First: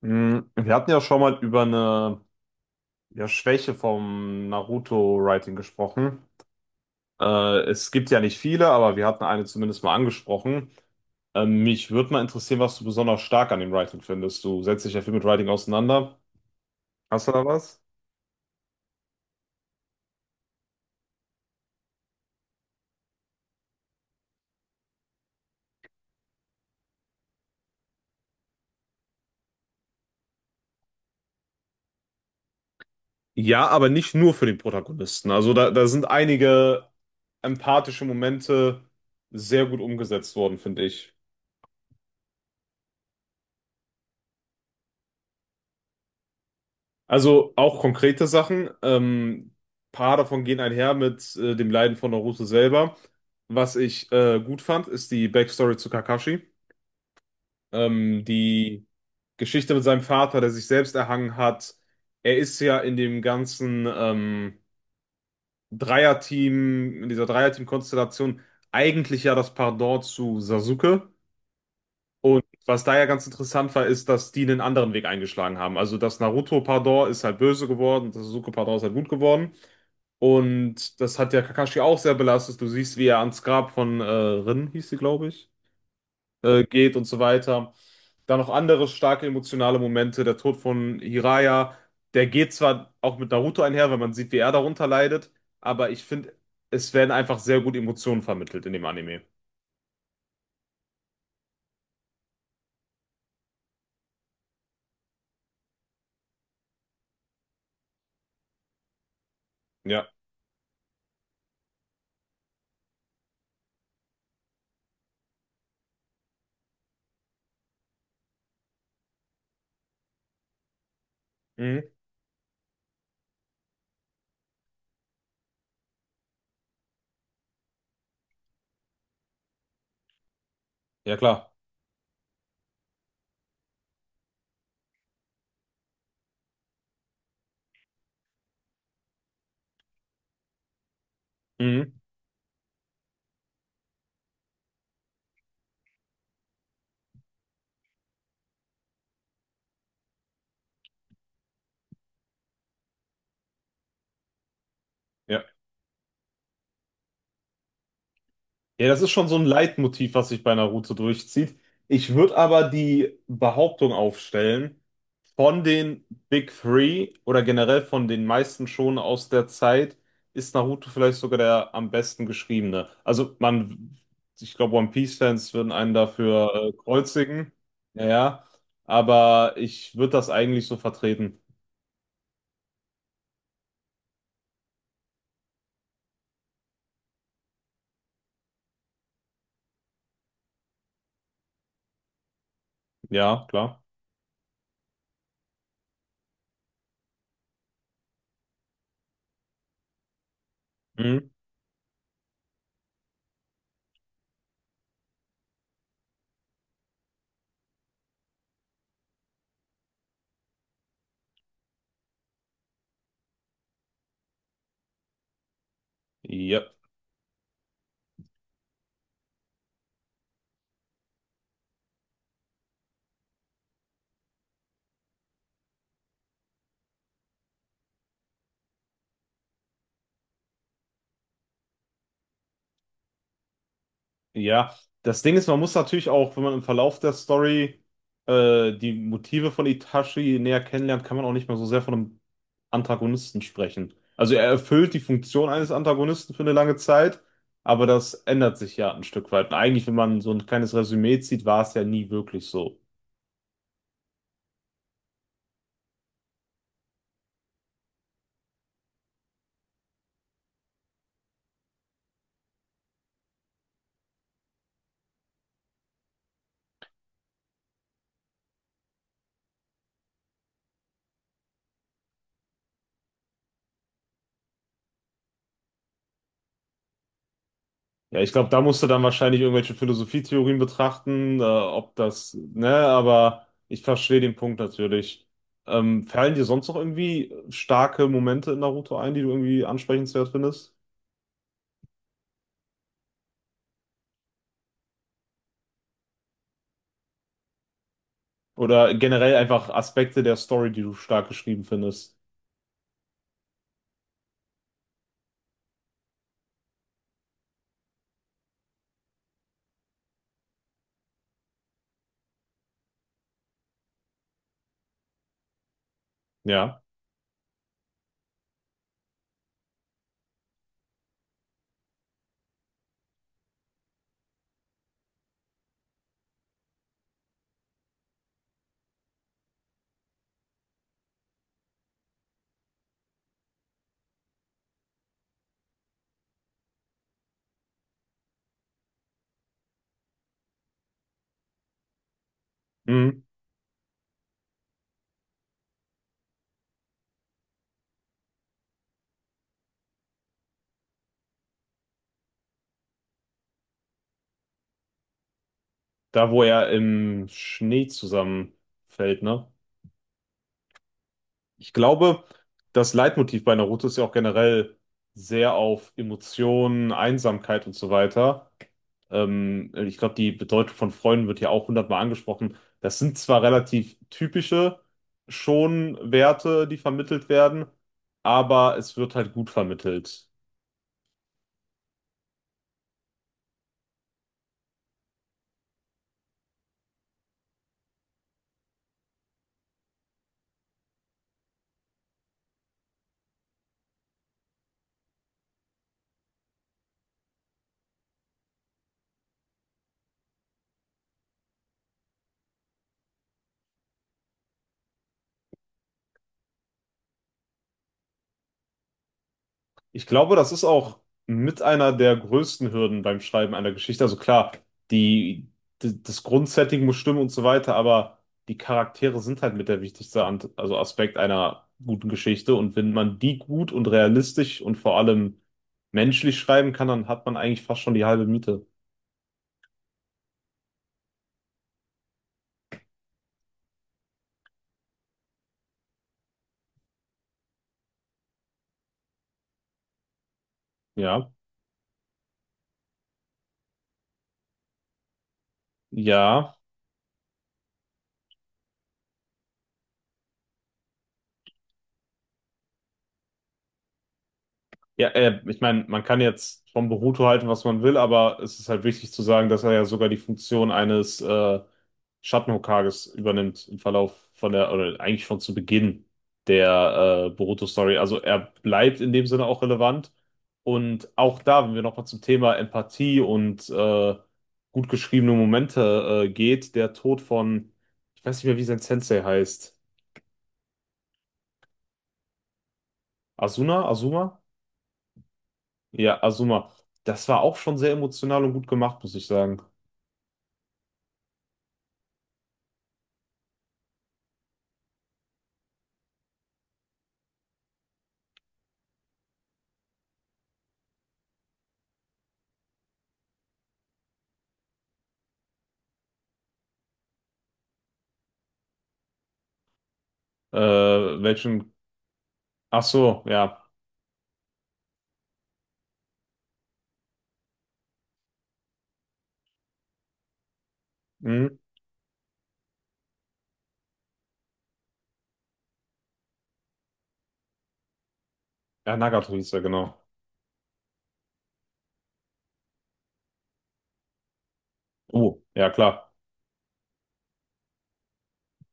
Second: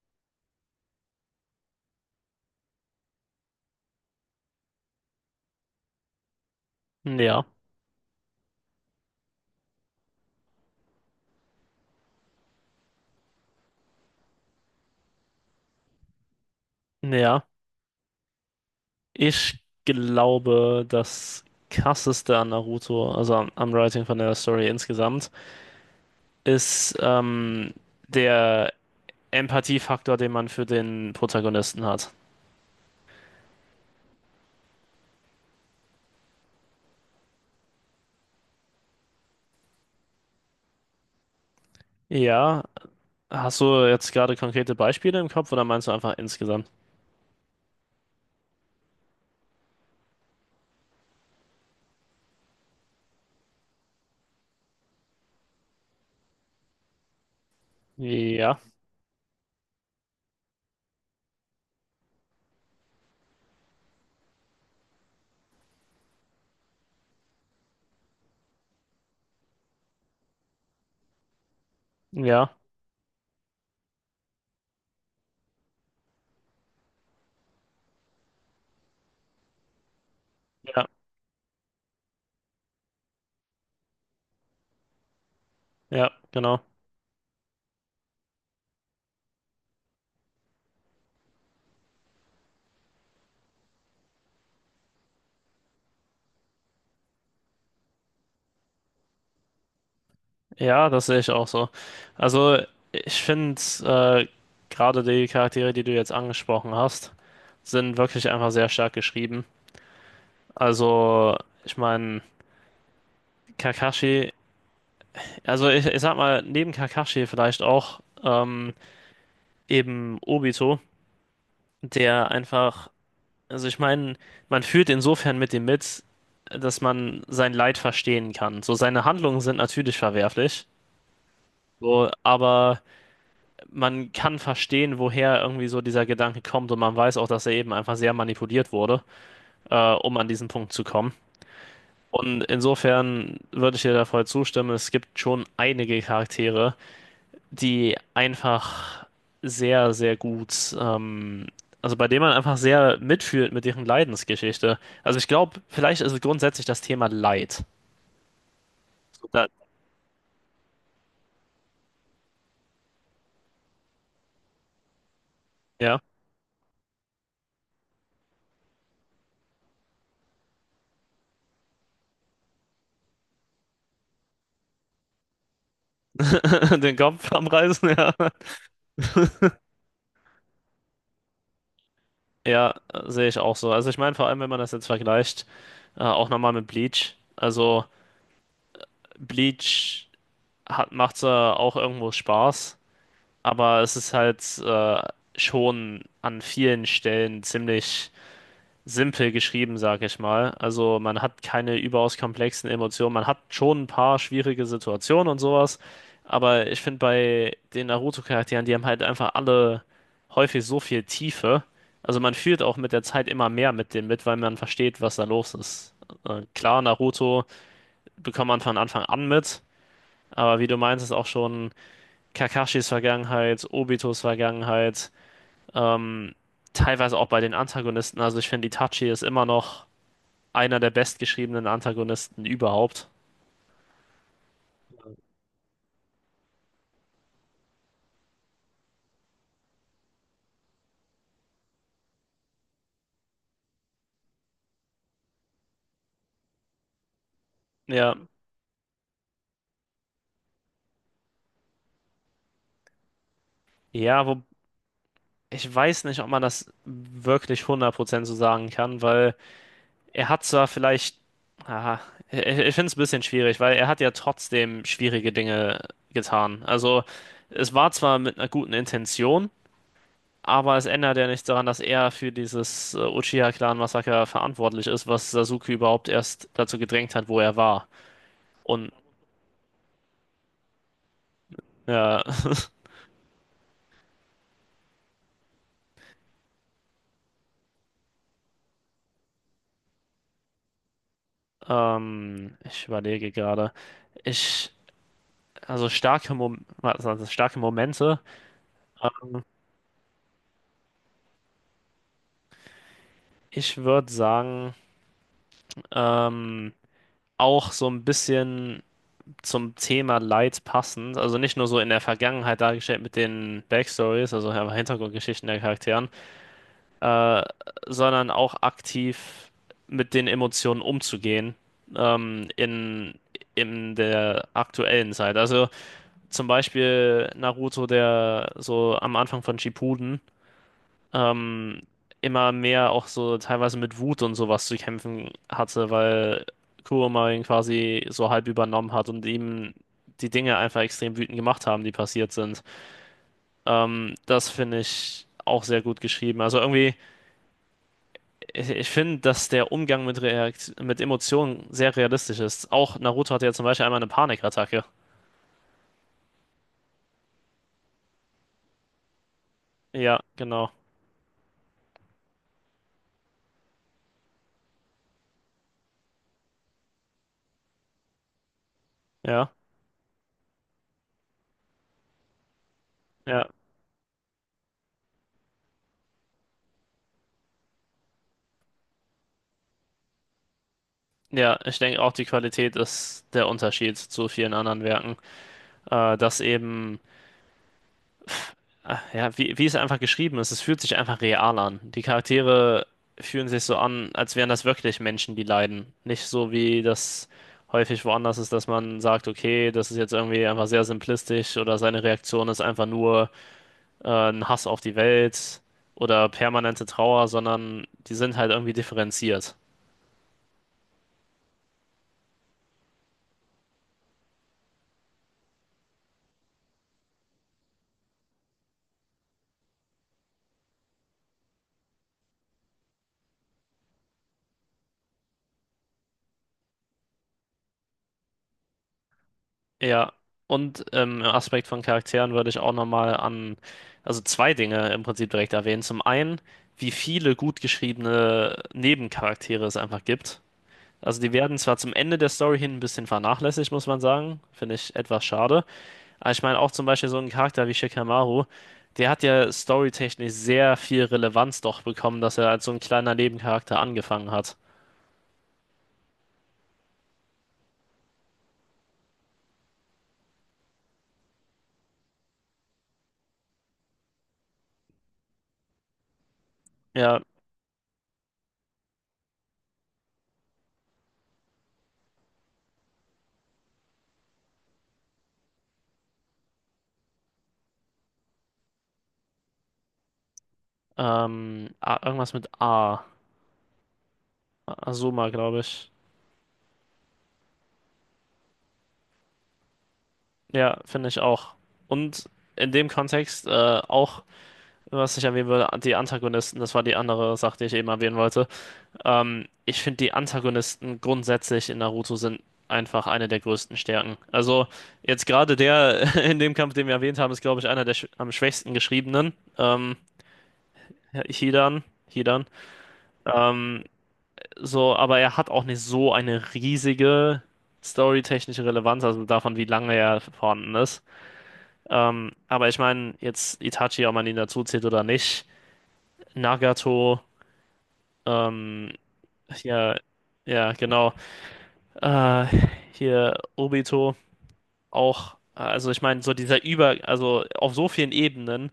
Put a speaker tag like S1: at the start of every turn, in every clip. S1: Wir hatten ja schon mal über eine ja, Schwäche vom Naruto-Writing gesprochen.
S2: Ja,
S1: Es gibt ja nicht viele, aber wir hatten eine zumindest mal angesprochen. Mich würde mal interessieren, was du besonders stark an dem Writing findest. Du setzt dich ja viel mit Writing auseinander. Hast du da
S2: ja.
S1: was?
S2: Ich glaube, das krasseste an Naruto, also am Writing von der Story insgesamt, ist der Empathiefaktor, den man für den Protagonisten hat.
S1: Ja, aber nicht nur für den Protagonisten. Also da sind einige empathische Momente sehr gut umgesetzt worden, finde ich.
S2: Ja, hast du jetzt gerade konkrete Beispiele im Kopf oder meinst du einfach insgesamt?
S1: Also auch konkrete Sachen. Paar davon gehen einher mit dem Leiden von Naruto selber. Was ich gut fand, ist die Backstory zu Kakashi.
S2: Ja,
S1: Die Geschichte mit seinem Vater, der sich selbst erhangen hat. Er ist ja in dem ganzen Dreierteam, in dieser Dreierteam-Konstellation eigentlich ja das Pendant zu Sasuke. Und
S2: ja,
S1: was da ja ganz interessant war, ist, dass die einen anderen Weg eingeschlagen haben. Also das Naruto Pardor ist halt böse geworden, das Sasuke Pardor ist halt gut geworden.
S2: ja,
S1: Und das hat ja Kakashi auch sehr belastet. Du siehst, wie er ans Grab von Rin, hieß sie, glaube ich,
S2: ja, genau.
S1: geht und so weiter. Dann noch andere starke emotionale Momente. Der Tod von Jiraiya, der geht zwar auch mit Naruto einher, weil man sieht, wie er darunter leidet, aber ich finde, es werden einfach sehr gut Emotionen vermittelt in dem Anime.
S2: Ja, das sehe ich auch so. Also, ich finde, gerade die Charaktere, die du jetzt angesprochen hast, sind wirklich einfach sehr stark geschrieben.
S1: Ja.
S2: Also, ich meine, Kakashi, also ich sag mal, neben Kakashi vielleicht auch eben Obito,
S1: Mhm.
S2: der einfach, also ich meine, man fühlt insofern mit dem mit, dass man sein Leid verstehen kann. So, seine Handlungen sind natürlich verwerflich,
S1: Ja, klar.
S2: so, aber man kann verstehen, woher irgendwie so dieser Gedanke kommt und man weiß auch, dass er eben einfach sehr manipuliert wurde, um an diesen Punkt zu kommen.
S1: Mhm.
S2: Und insofern würde ich dir da voll zustimmen. Es gibt schon einige Charaktere, die einfach sehr, sehr gut, also bei denen man einfach sehr mitfühlt mit deren Leidensgeschichte. Also ich
S1: Ja.
S2: glaube, vielleicht ist es grundsätzlich das Thema Leid.
S1: Ja, das ist schon
S2: So,
S1: so ein
S2: Da,
S1: Leitmotiv, was sich bei Naruto durchzieht. Ich würde aber die Behauptung aufstellen, von
S2: ja,
S1: den Big Three oder generell von den meisten Shonen aus der Zeit ist Naruto vielleicht sogar der am besten geschriebene. Also man, ich glaube, One Piece-Fans würden einen dafür
S2: den Kopf am
S1: kreuzigen.
S2: Reißen, ja.
S1: Naja, aber ich würde das eigentlich so vertreten.
S2: Ja, sehe ich auch so. Also ich meine, vor allem, wenn man das jetzt vergleicht, auch nochmal mit Bleach. Also Bleach hat, macht zwar auch irgendwo Spaß,
S1: Ja, klar.
S2: aber es ist halt schon an vielen Stellen ziemlich simpel geschrieben, sag ich mal. Also man
S1: Mhm.
S2: hat keine überaus komplexen Emotionen. Man hat schon ein paar schwierige Situationen und sowas. Aber ich finde bei den Naruto-Charakteren, die haben halt einfach alle häufig so viel Tiefe. Also man fühlt auch mit der Zeit immer mehr mit denen mit, weil man versteht, was da los ist.
S1: Ja.
S2: Klar, Naruto bekommt man von Anfang an mit. Aber wie du meinst, ist auch schon Kakashis Vergangenheit, Obitos Vergangenheit, ähm, teilweise auch bei den Antagonisten. Also ich finde, Itachi ist immer noch einer der bestgeschriebenen Antagonisten überhaupt.
S1: Ja, das Ding ist, man muss natürlich auch, wenn man im Verlauf der Story die Motive von Itachi näher kennenlernt, kann man auch nicht mehr so sehr von einem Antagonisten sprechen. Also er erfüllt die Funktion eines Antagonisten für eine lange Zeit, aber das
S2: Ja,
S1: ändert sich ja ein Stück weit. Und eigentlich, wenn man so ein kleines Resümee zieht, war es ja nie wirklich so.
S2: ja, wo ich weiß nicht, ob man das wirklich 100% so sagen kann, weil er hat zwar vielleicht, ah, ich finde es ein bisschen schwierig, weil er hat ja trotzdem schwierige Dinge getan. Also es war zwar mit einer guten Intention, aber es ändert ja nichts daran, dass er für dieses Uchiha-Clan-Massaker verantwortlich ist, was Sasuke überhaupt erst dazu gedrängt hat, wo er war.
S1: Ja, ich glaube, da musst du
S2: Und
S1: dann wahrscheinlich irgendwelche Philosophietheorien betrachten, ob
S2: ja,
S1: das, ne, aber ich verstehe den Punkt natürlich. Fallen dir sonst noch irgendwie starke Momente in Naruto ein, die du irgendwie ansprechenswert findest?
S2: ich überlege gerade. Ich, also starke Momente.
S1: Oder
S2: Äh,
S1: generell einfach Aspekte der Story, die du stark geschrieben findest?
S2: Ich würde sagen, ähm, auch so ein bisschen zum Thema Leid passend. Also nicht nur so in der Vergangenheit dargestellt mit den Backstories, also einfach Hintergrundgeschichten der Charakteren,
S1: Ja.
S2: äh, sondern auch aktiv mit den Emotionen umzugehen, ähm, in, in der aktuellen Zeit. Also zum Beispiel Naruto, der so am Anfang von Shippuden ähm, immer mehr auch so teilweise mit Wut und sowas zu kämpfen hatte, weil Kurama ihn quasi so halb übernommen hat und ihm die Dinge einfach extrem wütend gemacht haben, die passiert sind.
S1: Mhm.
S2: Das finde ich auch sehr gut geschrieben. Also irgendwie, ich finde, dass der Umgang mit Reakt mit Emotionen sehr realistisch ist. Auch Naruto hatte ja zum Beispiel einmal eine Panikattacke.
S1: Da, wo er im Schnee zusammenfällt, ne?
S2: Ja, genau.
S1: Ich glaube, das Leitmotiv bei Naruto ist ja auch generell sehr auf Emotionen, Einsamkeit und so weiter.
S2: Ja.
S1: Ich glaube, die Bedeutung von Freunden wird hier auch hundertmal angesprochen. Das sind zwar
S2: Ja.
S1: relativ typische schon Werte, die vermittelt werden, aber es wird halt gut vermittelt.
S2: Ja, ich denke auch, die Qualität ist der Unterschied zu vielen anderen Werken. Dass eben, ja, wie es einfach geschrieben ist, es fühlt sich einfach real an. Die Charaktere fühlen sich so an, als wären das wirklich Menschen, die leiden. Nicht so wie das häufig woanders ist, dass man sagt, okay, das ist jetzt irgendwie einfach sehr simplistisch oder seine Reaktion ist einfach nur ein Hass auf die Welt oder permanente Trauer, sondern die sind halt irgendwie differenziert.
S1: Ich glaube, das ist auch mit einer der größten Hürden beim Schreiben einer Geschichte. Also klar, die, das Grundsetting muss stimmen und so weiter, aber die Charaktere sind halt mit der wichtigste also Aspekt einer guten Geschichte. Und wenn man die gut und realistisch und vor allem menschlich schreiben kann, dann hat man eigentlich fast schon die halbe Miete.
S2: Ja, und im Aspekt von Charakteren würde ich auch nochmal also zwei Dinge im Prinzip direkt erwähnen. Zum einen, wie viele gut geschriebene Nebencharaktere es einfach gibt. Also
S1: Ja,
S2: die werden zwar zum Ende der Story hin ein bisschen vernachlässigt, muss man sagen. Finde ich etwas schade. Aber ich
S1: ja.
S2: meine auch zum Beispiel so einen Charakter wie Shikamaru, der hat ja storytechnisch sehr viel Relevanz doch bekommen, dass er als so ein kleiner Nebencharakter angefangen hat.
S1: Ja, ich meine, man kann jetzt von Boruto halten, was man will, aber es ist halt wichtig zu sagen, dass er ja sogar die Funktion eines Schattenhokages übernimmt im Verlauf von der, oder eigentlich schon zu Beginn
S2: Ja,
S1: der Boruto-Story. Also er bleibt in dem Sinne auch relevant. Und auch da, wenn wir nochmal zum Thema Empathie und gut geschriebene Momente geht, der Tod von, ich weiß nicht mehr, wie sein Sensei heißt.
S2: irgendwas mit A.
S1: Asuna? Azuma?
S2: Azuma, glaube ich.
S1: Ja, Azuma, das war auch schon sehr emotional und gut gemacht, muss ich sagen.
S2: Ja, finde ich auch. Und in dem Kontext auch, was ich erwähnen würde, die Antagonisten, das war die andere Sache, die ich eben erwähnen wollte. Ich finde, die Antagonisten grundsätzlich in Naruto sind einfach eine der größten Stärken. Also jetzt gerade der in dem Kampf, den wir erwähnt haben, ist, glaube ich, einer der sch am schwächsten geschriebenen.
S1: Welchen?
S2: Hidan, Hidan.
S1: Ach so, ja.
S2: Ähm, so, aber er hat auch nicht so eine riesige storytechnische Relevanz, also davon, wie lange er vorhanden ist.
S1: Hm?
S2: Aber ich meine, jetzt Itachi, ob man ihn dazu zählt oder nicht, Nagato, ähm,
S1: Ja, Nagato hieß er,
S2: ja,
S1: genau.
S2: ja, genau, äh, hier Obito auch,
S1: Oh, ja,
S2: also ich
S1: klar.
S2: meine, so dieser also auf so vielen Ebenen,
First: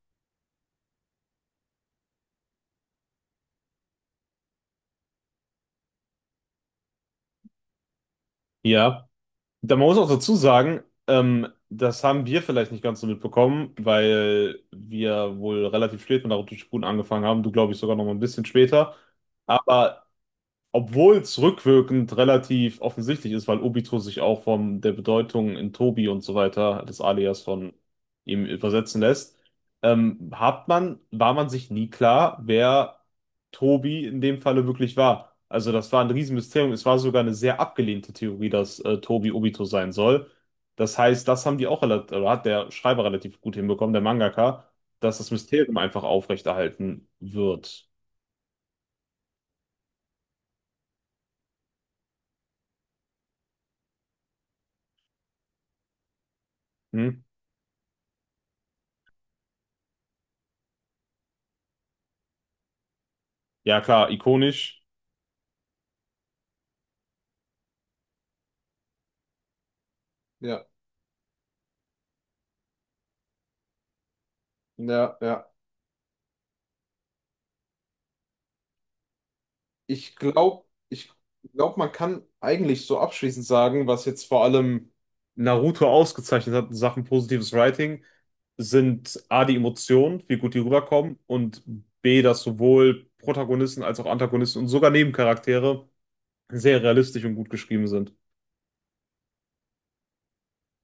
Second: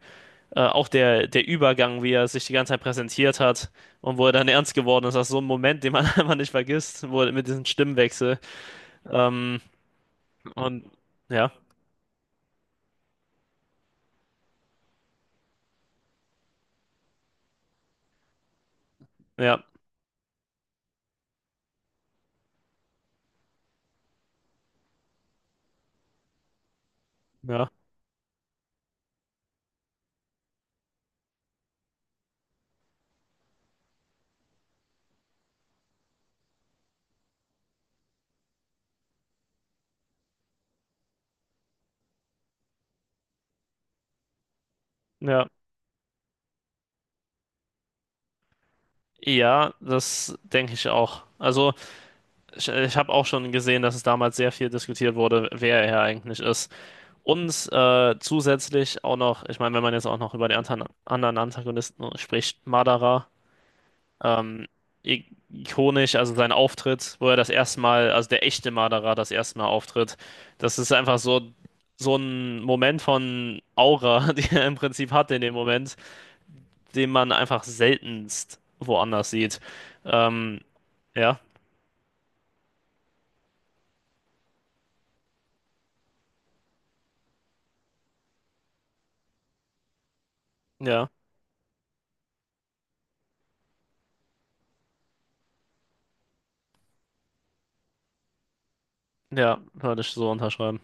S2: auch der Übergang, wie er sich die ganze Zeit präsentiert hat und wo er dann ernst geworden ist, das ist so ein Moment, den man einfach nicht vergisst, wo er mit diesem Stimmwechsel,
S1: Ja.
S2: ähm,
S1: Da man muss auch dazu sagen,
S2: und ja,
S1: das haben wir vielleicht nicht ganz so mitbekommen, weil wir wohl relativ spät mit Naruto Shippuden angefangen haben. Du, glaube ich, sogar noch mal ein bisschen später.
S2: ja,
S1: Aber obwohl es rückwirkend relativ offensichtlich ist, weil Obito sich auch von der Bedeutung in Tobi und so weiter, des Alias
S2: ja,
S1: von ihm übersetzen lässt, hat man, war man sich nie klar, wer Tobi in dem Falle wirklich war. Also das war ein Riesenmysterium. Es war sogar eine sehr abgelehnte Theorie, dass Tobi Obito sein soll. Das heißt, das haben die auch relativ, oder hat der Schreiber relativ gut hinbekommen, der Mangaka, dass das
S2: ja,
S1: Mysterium einfach aufrechterhalten wird.
S2: ja, das denke ich auch. Also, Ich habe auch schon gesehen, dass es damals sehr viel diskutiert wurde, wer er eigentlich ist.
S1: Hm?
S2: Und zusätzlich auch noch, ich meine, wenn man jetzt auch noch über die anderen Antagonisten spricht, Madara,
S1: Ja, klar,
S2: ähm,
S1: ikonisch.
S2: i- ikonisch, also sein Auftritt, wo er das erste Mal, also der echte Madara das erste Mal auftritt,
S1: Ja.
S2: das ist einfach so, so ein Moment von Aura, die er im Prinzip
S1: Ja,
S2: hat in
S1: ja.
S2: dem Moment, den man einfach seltenst woanders sieht.
S1: Ich
S2: Ähm,
S1: glaube,
S2: ja,
S1: man kann eigentlich so abschließend sagen, was jetzt vor allem Naruto ausgezeichnet hat in Sachen positives Writing, sind A, die Emotionen, wie gut die
S2: ja,
S1: rüberkommen, und B, dass sowohl Protagonisten als auch Antagonisten und sogar Nebencharaktere sehr realistisch und gut geschrieben sind.
S2: ja, würde ich so unterschreiben.